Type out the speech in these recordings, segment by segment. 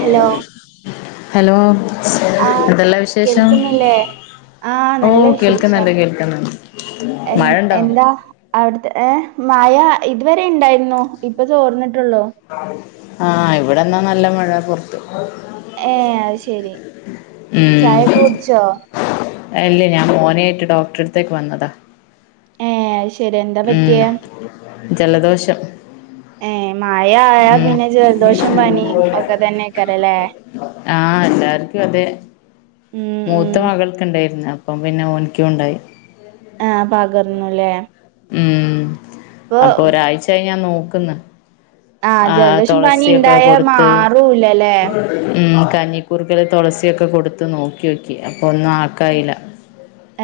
Hello hello ആ എന്തല്ലാം വിശേഷം കേൾക്കുന്നില്ലേ ആഹ് ഓഹ് കേൾക്കുന്നുണ്ട് കേൾക്കുന്നുണ്ട് മഴ എന്ത് ഉണ്ടോ എന്താ അവിടുത്തെ ഏഹ് മഴ ഇതുവരെ ഇണ്ടായിരുന്നു, ഇപ്പ തോർന്നിട്ടുള്ളൂ ആഹ് ഇവിടെന്നാ നല്ല മഴ പൊറത്ത് ഏയ് അത് ശരി. ചായയൊക്കെ കുടിച്ചോ? അല്ലേ ഞാൻ മോനെ ആയിട്ട് ഡോക്ടറടുത്തേക്ക് വന്നതാ ഏ അത് ശരി എന്താ ഉം പറ്റിയ ജലദോഷം ഏഹ് മഴ ആയാ ഉം പിന്നെ ജലദോഷം പനി ഒക്കെ തന്നെക്കരല്ലേ ആഹ് എല്ലാവർക്കും അതെ. ഉം ഉം മൂത്ത മകൾക്ക് ഉണ്ടായിരുന്നു, അപ്പം പിന്നെ ഓനിക്കും ഉണ്ടായി ആഹ് പകർന്നു അല്ലേ ഉം അപ്പൊ ഒരാഴ്ചായി ഞാൻ നോക്കുന്നു ആ ആഹ് ജലദോഷം പനി തുളസിയൊക്കെ ഇണ്ടായ കൊടുത്ത് മാറൂലല്ലേ ഉം കഞ്ഞിക്കൂർക്കേല് തുളസിയൊക്കെ കൊടുത്ത് നോക്കിയോക്കി, അപ്പൊ ഒന്നും ആക്കായില്ല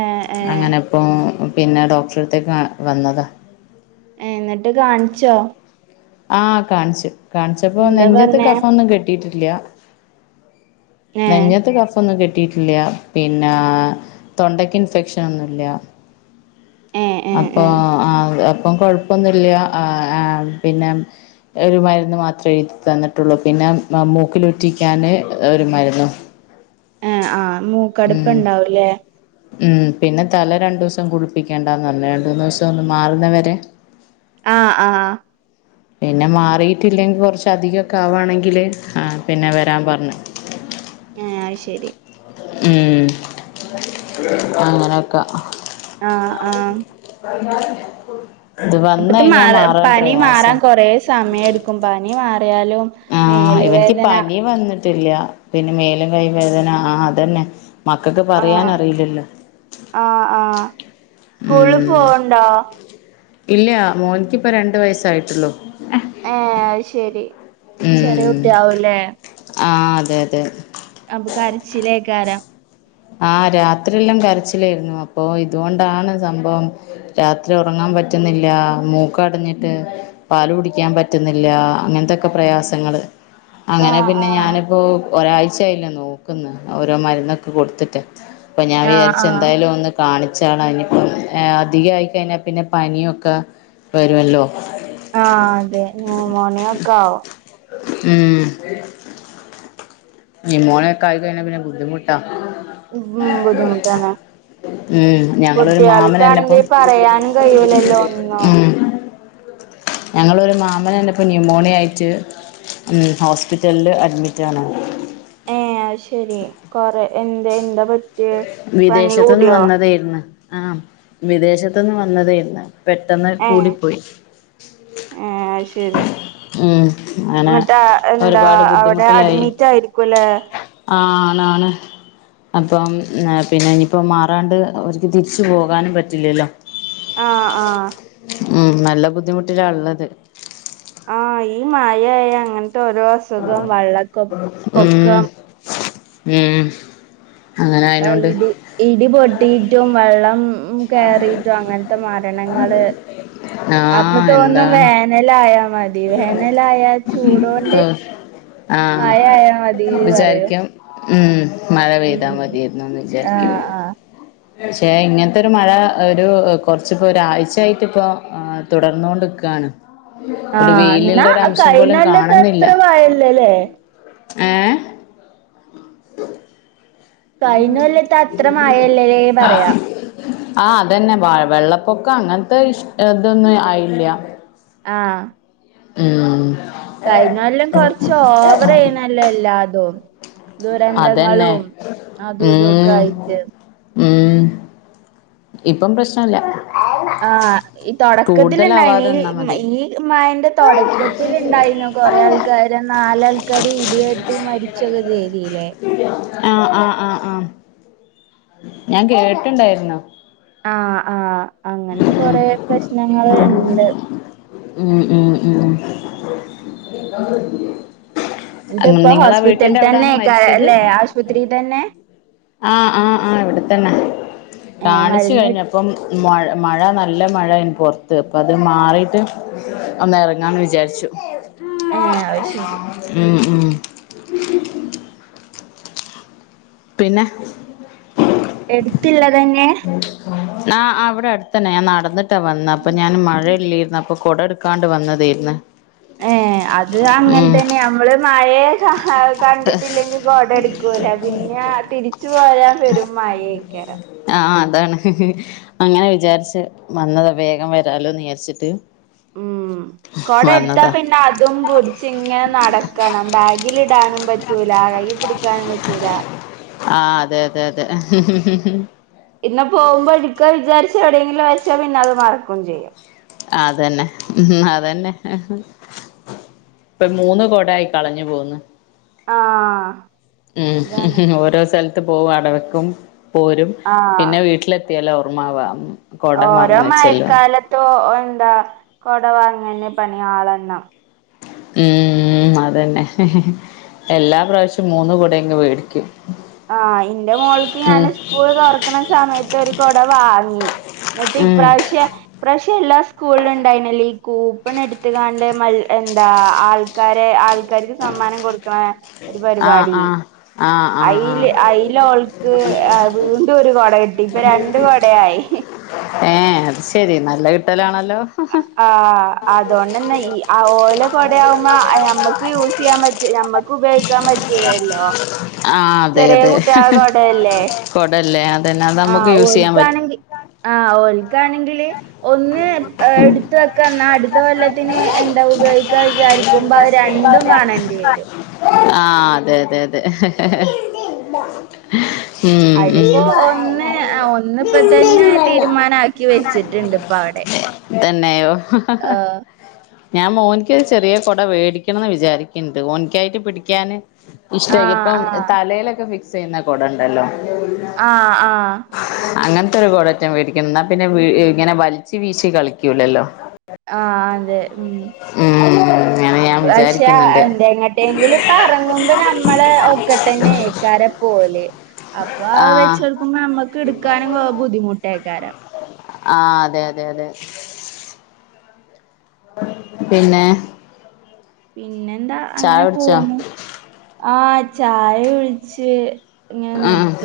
ഏ ഏ അങ്ങനെപ്പോ പിന്നെ ഡോക്ടറെടുത്തേക്ക് വന്നതാ എന്നിട്ട് കാണിച്ചോ ആഹ് കാണിച്ചു. കാണിച്ചപ്പോ എന്താ നെഞ്ചത്ത് പറഞ്ഞേ കഫം ഒന്നും കെട്ടിട്ടില്ല ഏഹ് നെഞ്ചത്ത് കഫം ഒന്നും കെട്ടിട്ടി ഇല്ല പിന്നെ തൊണ്ടയ്ക്ക് ഇൻഫെക്ഷൻ ഒന്നുംല്ല ഏ ഏ അപ്പൊ ഏ ആ അപ്പം കൊഴപ്പൊന്നുംല്ല ആ പിന്നെ ഒരു മരുന്ന് മാത്രമേ എഴുതി തന്നിട്ടുള്ളൂ പിന്നെ മൂക്കിലുറ്റിക്കാന് ഒരു മരുന്നു ഏഹ് ആ് ഉം മൂക്കടുപ്പണ്ടാവല്ലേ ഉം പിന്നെ തല രണ്ടു ദിവസം കുളിപ്പിക്കേണ്ടന്നഞ്ഞേ രണ്ട മൂന്ന്ു ദിവസം ഒന്ന് മാറുന്നവരെ ആഹ് ആഹ് പിന്നെ മാറിട്ടില്ലെങ്കിൽ കുറച്ച് അധികംക്കെ ആവാണെങ്കിൽ പിന്നെ വരാൻ പറഞ്ഞു ആഹ് അത് ശരി ഉം അങ്ങനെക്കെ ആ ആ [inaudible] അപ്പത്തെ മാ പനി മാറാൻ കൊറ സമയംടുക്കും പനി മാറിയാലും ആഹ് മേല് ഇവനിക്ക് വേദന പനി വന്നിട്ടില്ല പിന്നെ മേലും കൈയ്യും വേദന ആ അതന്നെ മക്കക്ക് ആ പറയാനറിയില്ലല്ലോ സ്കൂള് പോണ്ടോ ഇല്ല മോനിക്കിപ്പോ രണ്ട് വയസ്സായിട്ടുള്ളോ ഏഹ് അയ്ശരി ചെറിയ കുട്ടിയാവുല്ലേ ആഹ് അതെ അതെ അപകാരച്ചിലേക്കാര ആഹ് രാത്രിയെല്ലാം കരച്ചിലായിരുന്നു അപ്പൊ ഇതുകൊണ്ടാണ് സംഭവം രാത്രി ഉറങ്ങാൻ പറ്റുന്നില്ല മൂക്കടഞ്ഞിട്ട് പാല് കുടിക്കാൻ പറ്റുന്നില്ല അങ്ങനത്തെൊക്കെ പ്രയാസങ്ങള് ആ അങ്ങനെ ആ പിന്നെ ഞാനിപ്പോൊ ഒരാഴ്ചായില്ലേ നോക്കന്ന് ഓരോ മരുന്നൊക്കെ കൊടുത്ത് അപ്പോ ഞാൻ ആ വിചാരിച്ച ആ എന്തായാലും ഒന്ന് കാണിച്ചള അതിനിപ്പം അധികയി കഴിഞ്ഞാൽ പിന്നെ പനിയൊക്കെ വരുവല്ലോ ആഹ് അതെ നുമോണിയ ക്കെ ആാവോ ഉം ന്യുമോണിയ കായി കഴിഞ്ഞാ പിന്നെ ബുദ്ധിമുട്ടാ ഉം ഉം ബുദ്ധിമുട്ടാണ് ഉം ഞങ്ങളൊരു കുട്ടികൾക്കാണെങ്കിൽ മാമനെന്നെപ്പം പറയാനും കഴൂലല്ലോ ഒന്നോ ഉം ഞങ്ങളൊരു മാമനന്റെ ഇപ്പൊ ന്യൂമോണിയ ആയിട്ട് ഉം ഹോസ്പിറ്റലില് അഡ്മിറ്റ് ആണ് ഏഹ് അയ്ശരി കൊറെ എന്താ എന്താ പനി വിദേശത്തു നിന്ന് കൂടിയോ വന്നതെര്ന്ന് ആഹ് വിദേശത്തു നിന്ന് വന്നതെർന്ന് പെട്ടെന്ന് കൂടിപ്പോയി ഏഹ് അയ്ശരി ഉം. അങ്ങനെ എന്നിട്ട് എന്താ ഒരുപാട് അവിടെ അഡ്മിറ്റ് ആയിരിക്കുംല്ലേ ആഹ് ആഹ് ആണ് അപ്പം പിന്നെ ഇനിയിപ്പോ മാറാണ്ട് ഒക്ക് തിരിച്ചു പോകാനും പറ്റില്ലല്ലോ ആഹ് ആഹ് ഉം നല്ല ബുദ്ധിമുട്ടിലള്ളത് ആഹ് ഈ മായായ അങ്ങനത്തെ ഓരോ അസുഖം വെള്ളക്കൊ ഉം, പൊക്കം ഉം അങ്ങനെ ആഹ് അതിനോണ്ട് ഇടി ഇടിപൊട്ടിയിട്ടും വെള്ളം കേറിയിട്ടും അങ്ങനത്തെ മരണങ്ങള് ആ അപ്പൊ തോന്നും എന്താണ് വേനലായാ മതി വേനലായ ചൂടോണ്ട് ആഹ് മഴ ആയയാ മതി എന്നു പറയും. വിചാരിക്കും ഉം. മഴ പെയ്താ ഉം മതിയരുന്നുന്ന് ആ വിചാരിക്കുന്നു. ആ പക്ഷേ ഇങ്ങനത്തെ ഒരു മഴ ഒരു കൊറച്ച് ഇപ്പൊ ഒരാഴ്ചയായിട്ട് ഇപ്പോ തുടർന്നൊണ്ട്ക്കാണ് ഒരു ആഹ് എന്നാ വെയിലിൻ്റെ ഒരു അഠശം കഴിഞ്ഞ പോലും കൊല്ലത്തെ കാണുന്നില്ല. അത്ര മഴയില്ലല്ലേ? അ. കയിഞ്ഞ കൊല്ലത്തെ അത്ര മഴല്ലല്ലേ പറയാ ആ, അതന്നെ വ വെള്ളപ്പൊക്കം അങ്ങനത്തെ ഇഷ് അതൊന്നും ആയില്ല. ആ. ഉം. കഴിഞ്ഞ കൊല്ലം കൊറച്ച് ഓവർ ഏയിനല്ലൊ എല്ലാതും. അതന്നെ ദുരന്തങ്ങളും അതും ഇതൊക്കെ ഉം ആയിട്ട്. ഉം. ഇപ്പം പ്രശ്നല്ല. ആ. ഈ തൊടക്കത്തിൽ ഉണ്ടായിന് കൂടുതലാവാതെ നിന്നാ മതി ഈ ഈ മഴ ന്റെ തൊടക്കത്തിൽ ഇണ്ടായിന കൊറെേ ആൾക്ക് കാരം നാലാൾക്കാര് ഇടിയെട്ടി മരിച്ചൊക്കെ ചെയ്തില്ലേ. ആ, ആ, ആ, ആ, ഞാൻ കേട്ടിണ്ടായിരുന്നു. ആ, ആ, അങ്ങനത്തെ കൊറെ പ്രശ്നങ്ങൾ ഇണ്ട്. ഉം. ഉം. ഉം. ഉം. എന്നിട്ട് ഇപ്പൊ നിങ്ങളാ ഹോസ്പിറ്റൽ വീട്ടിന്റെ അവിടെയാണ് തന്നേക്കാരം മരിച്ചത്. അല്ലേ ആശുപത്രി തന്നെ? ആ, ആ, ആ, ഇവിടെത്തന്നെ ഏ കാണിച്ചു മരുന്ന് കഴിഞ്ഞപ്പം മൊഴ. മഴ, നല്ല മഴ, ന് പുറത്ത് അപ്പോ അത് മാറിട്ട് ഒന്ന് എറങ്ങാന്ന് വിചാരിച്ചു. ഏ അത് ശരി ഉം. ഉം. പിന്നെ. എടുത്തിള്ളതന്നെ. അ, അ, ഇവിടെ അടുത്തന്നെ ഞാൻ നടന്നിട്ടാ വന്നെ അപ്പോ ഞാൻ മഴ ഇല്ലേരുന്നു. അപ്പോ കൊടെടു കാണ്ട് വന്നതേര്ന്ന്. ഏ, അത് അങ്ങനെ തന്നെയാമ്മള്. മഴയെ കണ്ടിട്ടില്ലെങ്കിൽ കൊട എടുക്കുല. പിന്നെ തിരിച്ചു പോരാൻ പെരും മഴേ. കെരം. ആ, ആ, അതാണ്. അങ്ങനെ വിചാരിച്ച് വന്നതാ, വേഗം വരാലോ വിജാരിച്ചിട്ട്. ഉം. കൊട എടുത്താ പിന്നെ അതു പുട് ച്ച് ഇങ്ങനെ നടക്കണം ബാഗിലിടാനും പറ്റൂല കൈ പിടിക്കാനും പറ്റൂല. ആ, അതെ, അതെ, അതെ. പിന്നെ പോവുമ്പോ എടുക്കാ വിചാരിച്ച് എവിടെയെങ്കിലും വെച്ചാൽ പിന്നെ അത് മറക്കും ചെയ്യും. അതന്നെ, ഉം അതന്നെ. ഇപ്പോ മൂന്ന് കൊടായി കളഞ്ഞു പോന്ന്. ആ. ഉം. അതാണ് ഓരോ സ്ഥലത്ത് പോകും. അടവെക്കും പോരും ആ പിന്നെ വീട്ടിലെ ത്തിയാലാ ഓർമാവ. ഓരോ മഴക്കാലത്തോ എന്താ കൊട വാങ്ങനെയ് പണിയാളെണ്ണം. ഉം, അതന്നെ എല്ലാ പ്രാവശ്യം മൂന്ന് കൂടയെങ്ങും വേടിക്കും. ആ, ഇന്റെ മോൾക്ക് ഞാന് സ്കൂൾ തുറക്കണ സമയത്തൊരു കൊട വാങ്ങി. ന്നിട്ട് ഈ ഉം പ്രാവശ്യം. പ്രാശ്യം എല്ലാ സ്കൂളിലും ഉണ്ടായിനല്ലൊ ഈ കൂപ്പൺ എടുത്തുകാണ്ട് മ എന്താ ആ ആൾക്കാരെ ആൾക്കാർക്ക് സമ്മാനം കൊടുക്കണെ ഒരു ആ പരിപാടി. ആ ആ ആ ആ അയില് അയിലോൾക്ക് വീണ്ടും ഒരു കൊട കിട്ടി ഇപ്പൊ രണ്ട് കൊടയായി. ഏ അത് ശരി നല്ല കിട്ടലാണല്ലോ. ആഹ് അതോണ്ടന്നെ ഈ ആ ഓലെ കൊടയാവുമ്പൊ ഞമ്മക്ക് യൂസ് ചെയ്യാൻ പറ്റ ഞമ്മക്ക് ഉപയോഗിക്കാൻ പറ്റുലല്ലോ. ആ അതെ ചെറിയ അതെ കുട്ട്യാള കൊടയല്ലേ. കൊടല്ലേ അതന്നെ അത് അമ്മക്ക് യൂസെയ്യാൻ പ ആ ഓൽക്കാ ആണെങ്കില് ഒന്ന് എടുത്ത് അ ക്ക എന്നാ അടുത്ത കൊല്ലത്തിന് എന്താ ഉപയോഗിക്കാ വിചാരിക്കുമ്പോ അത് രണ്ടും കാണേണ്ടി വരും. ആഹ് അതെ, അതെ, അതെ ഉം അയിലിപ്പോ ഉം ഒന്ന് ഒന്നിപ്പോ തന്നെ തീരുമാന ക്കി വെച്ചിട്ടുണ്ട് ഇപ്പ അവിടെ. തന്നെയോ. ആഹ് ഞാൻ മോനിക്ക് ചെറിയ കൊട വേടിക്കണന്ന് വിചാരിക്ക്ണ്ട് ഓനിക്കായിട്ട് പിടിക്കാന്. ഇഷ്ടായിക്കും ആഹ് ഇപ്പം ആഹ് തലയിലൊക്കെ ഫിക്സ് ചെയ്യുന്ന കൊടണ്ടല്ലോ. ആഹ് ആഹ് അങ്ങനത്തെ ഒരു കുടറ്റെ വേടിക്കുന്നു എന്നാ പിന്നെ ഇങ്ങനെ വലിച്ച് വീശി കളിക്കൂലല്ലോ. ആ അതെ ഉം ഉം ഉം പക്ഷെ എന്ത എങ്ങട്ടെങ്കിലും പ്പെറങ്ങുമ്പോ നമ്മളെ ഒക്കത്തന്നേക്കാരം ഓലെ. അപ്പൊ ആ അത് വെച്ചൊടുക്കുമ്പോ ഞമ്മക്ക് എടുക്കാനും ബുദ്ധിമുട്ടേക്കാരം. ആ അതെ, അതെ, അതെ. പിന്നെ പിന്നെന്താ ചായ അങ്ങനെ കുടിച്ചോ പോവുന്നു. ആഹ് ചായ ഒഴിച്ച്. ഇങ്ങന ഉം നിക്ക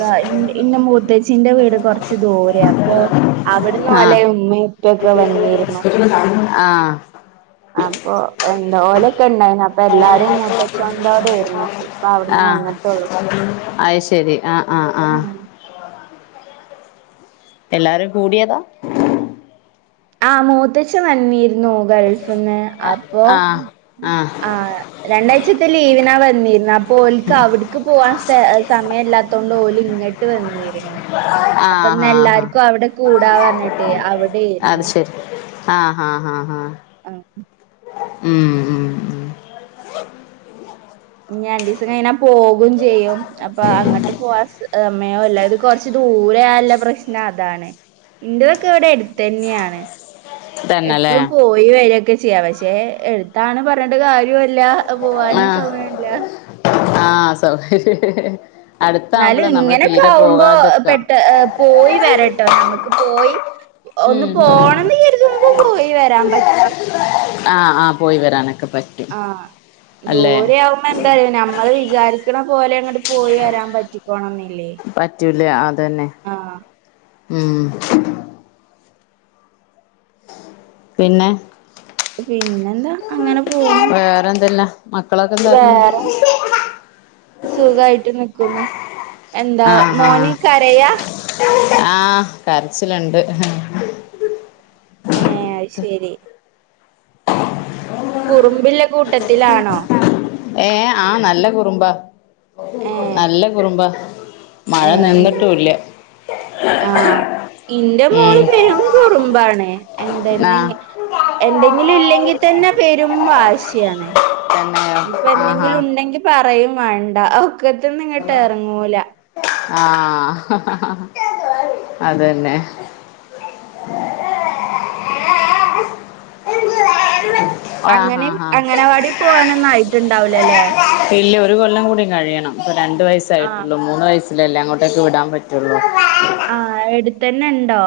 ഇന്റെ മൂത്തച്ചിന്റെ വീട് കൊറച്ച് ദൂരെ അപ്പൊ. അവിടന്ന് ആ ഓലെ ഉമ്മെ ഉപ്പൊക്കെ വന്നിരുന്നു. ആഹ് അപ്പൊ എന്താ ഓലൊക്കെ ഉണ്ടായി. അപ്പ എല്ലാരും മൂത്തച്ചോണ്ടോടെ ആയിരുന്നു ഇപ്പ അവിടുന്ന് വന്നിട്ടുള്ളു. ആ ആ ആഹ്. എല്ലാരും കൂടിയതാ. ആ മൂത്തച്ചൻ വന്നിരുന്നു ഗൾഫിന്ന് അപ്പൊ ആഹ് ആഹ് രണ്ടാഴ്ചത്തെ ലീവിനാ വന്നിരുന്നെ അപ്പൊ ഓൽക്ക് അവിടക്ക് പോവാൻ സമയമല്ലാത്തോണ്ട് ഓല് ഇങ്ങട്ട് ട്ട് വന്നിരുന്നു ആഹ് അപ്പൊന്ന് ആഹ് എല്ലാർക്കും അവിടെ കൂടാ പറഞ്ഞിട്ടേ അത് അവിടെയിരുന്നു. ശരി ആഹ് ഹാ ഹാ ഹാ ആഹ് ഉം ഉം ഉം ഞ്ഞ് രണ്ടീസം കയിനാ പോകും ചെയ്യും അപ്പൊ അങ്ങട്ട് പോവാ സമയോ ഇല്ല ഇത് കൊറ്ച്ച് ദൂരെ ആയാല്ല പ്രശ്നം അതാണ്. ഇന്റതൊക്കെ ഇവിടെ അടുത്തു തന്നെയാണ്. തന്നെല്ലേ എപ്പളും പോയി വരൊക്കെ ചെയ്യാ. പക്ഷെ എടുത്താണ് പറഞ്ഞിട്ട് കാര്യ ല്ല പോവാനും ആഹ് സമയല്ല. ആഹ് സൗഹര്യ ന്നാലും ഇങ്ങനോക്കെ ആവുമ്പോ പെട്ട പോയി വരട്ടോ നമുക്ക് പോയി ഒന്ന് പോണന്ന് കര്തുമ്പൊ പോയി വരാം പറ്റും ആ ആ പോയി വരാനൊക്ക പ ആ ദൂരെ ആവു എന്താ അറിയോ നമ്മള് വിചാരിക്ക്ണ പോലെ അങ്ങട്ട് പോയി വരാം പറ്റിക്കോണന്നി പറ്റൂല അതന്നെ ഉം പിന്നെ പിന്നെ എന്താ അങ്ങനെ പോണു വേറ എന്തല്ല മക്കളൊക്ക എന്താക്കുന്നു വേറെ സുഖായിട്ട് നിക്കുന്നു എന്താ ആഹ് മോന് ആഹ് കരയാ ആഹ് കര്ച്ചില്ണ്ട് ഏ അത് ശരി കുറ്മ്പില്ല കൂട്ടത്തിലാണോ ഏ ആ നല്ല കുറുമ്പാ ഏഹ് നല്ല കുറുമ്പാ മഴ നിന്നിട്ടുല്ല ആ ഇന്റെ മോള് ഉം പെരും കുറുമ്പാണ് ആ എന്തെന്നെ എന്തെങ്കിലും ഇല്ലെങ്കി തന്നെ പെരും വാശിയാണ് തന്നെയോ ഇപ്പ ആഹാ എന്തെങ്കിലും ഇണ്ടെങ്കി പറയും വാണ്ട ഒക്കത്ത്ന്ന് ങ്ങട്ട് എറങ്ങൂല ആ അതന്നെ ആ അങ്ങനെ ഹാ ഹാ അങ്ങനവാടി പോവാനൊന്നു ആയിട്ട്ണ്ടാവുല ലെ ഇല്ല ഒരു കൊല്ലം കൂടിം കഴിയണം ഇപ്പോ രണ്ട് ആഹ് വയസ്സായിട്ടുള്ളൂ മൂന്ന് വയസ് ഇല്ല ഇല്ല അങ്ങോട്ടേക്ക് വിടാം പറ്റൊള്ളൂ ആ എട്ത്തന്നെ ഇണ്ടോ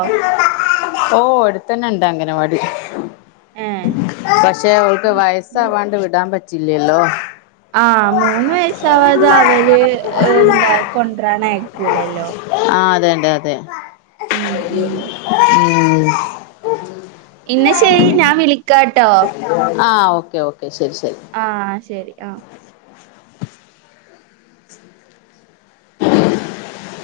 ഓ എട്ത്തന്നെ ഇണ്ട് അംഗനവാടി. ഏഹ് പക്ഷെ ഓൾക്ക് വയസാവാണ്ട് വിടാം പറ്റില്ലല്ലോ ആ മൂന്ന് വയസാവാത അവല് എന്താ കൊണ്ടരാൻ അയക്കൂലല്ലോ ആ അതെ അതെ അതെ ഉം ഉം ഉം ഇന്ന ശരി ഞാൻ വിളിക്കാട്ടോ ആ ഓക്കെ ഓക്കെ ശരി ശരി. ആ ശരി ആ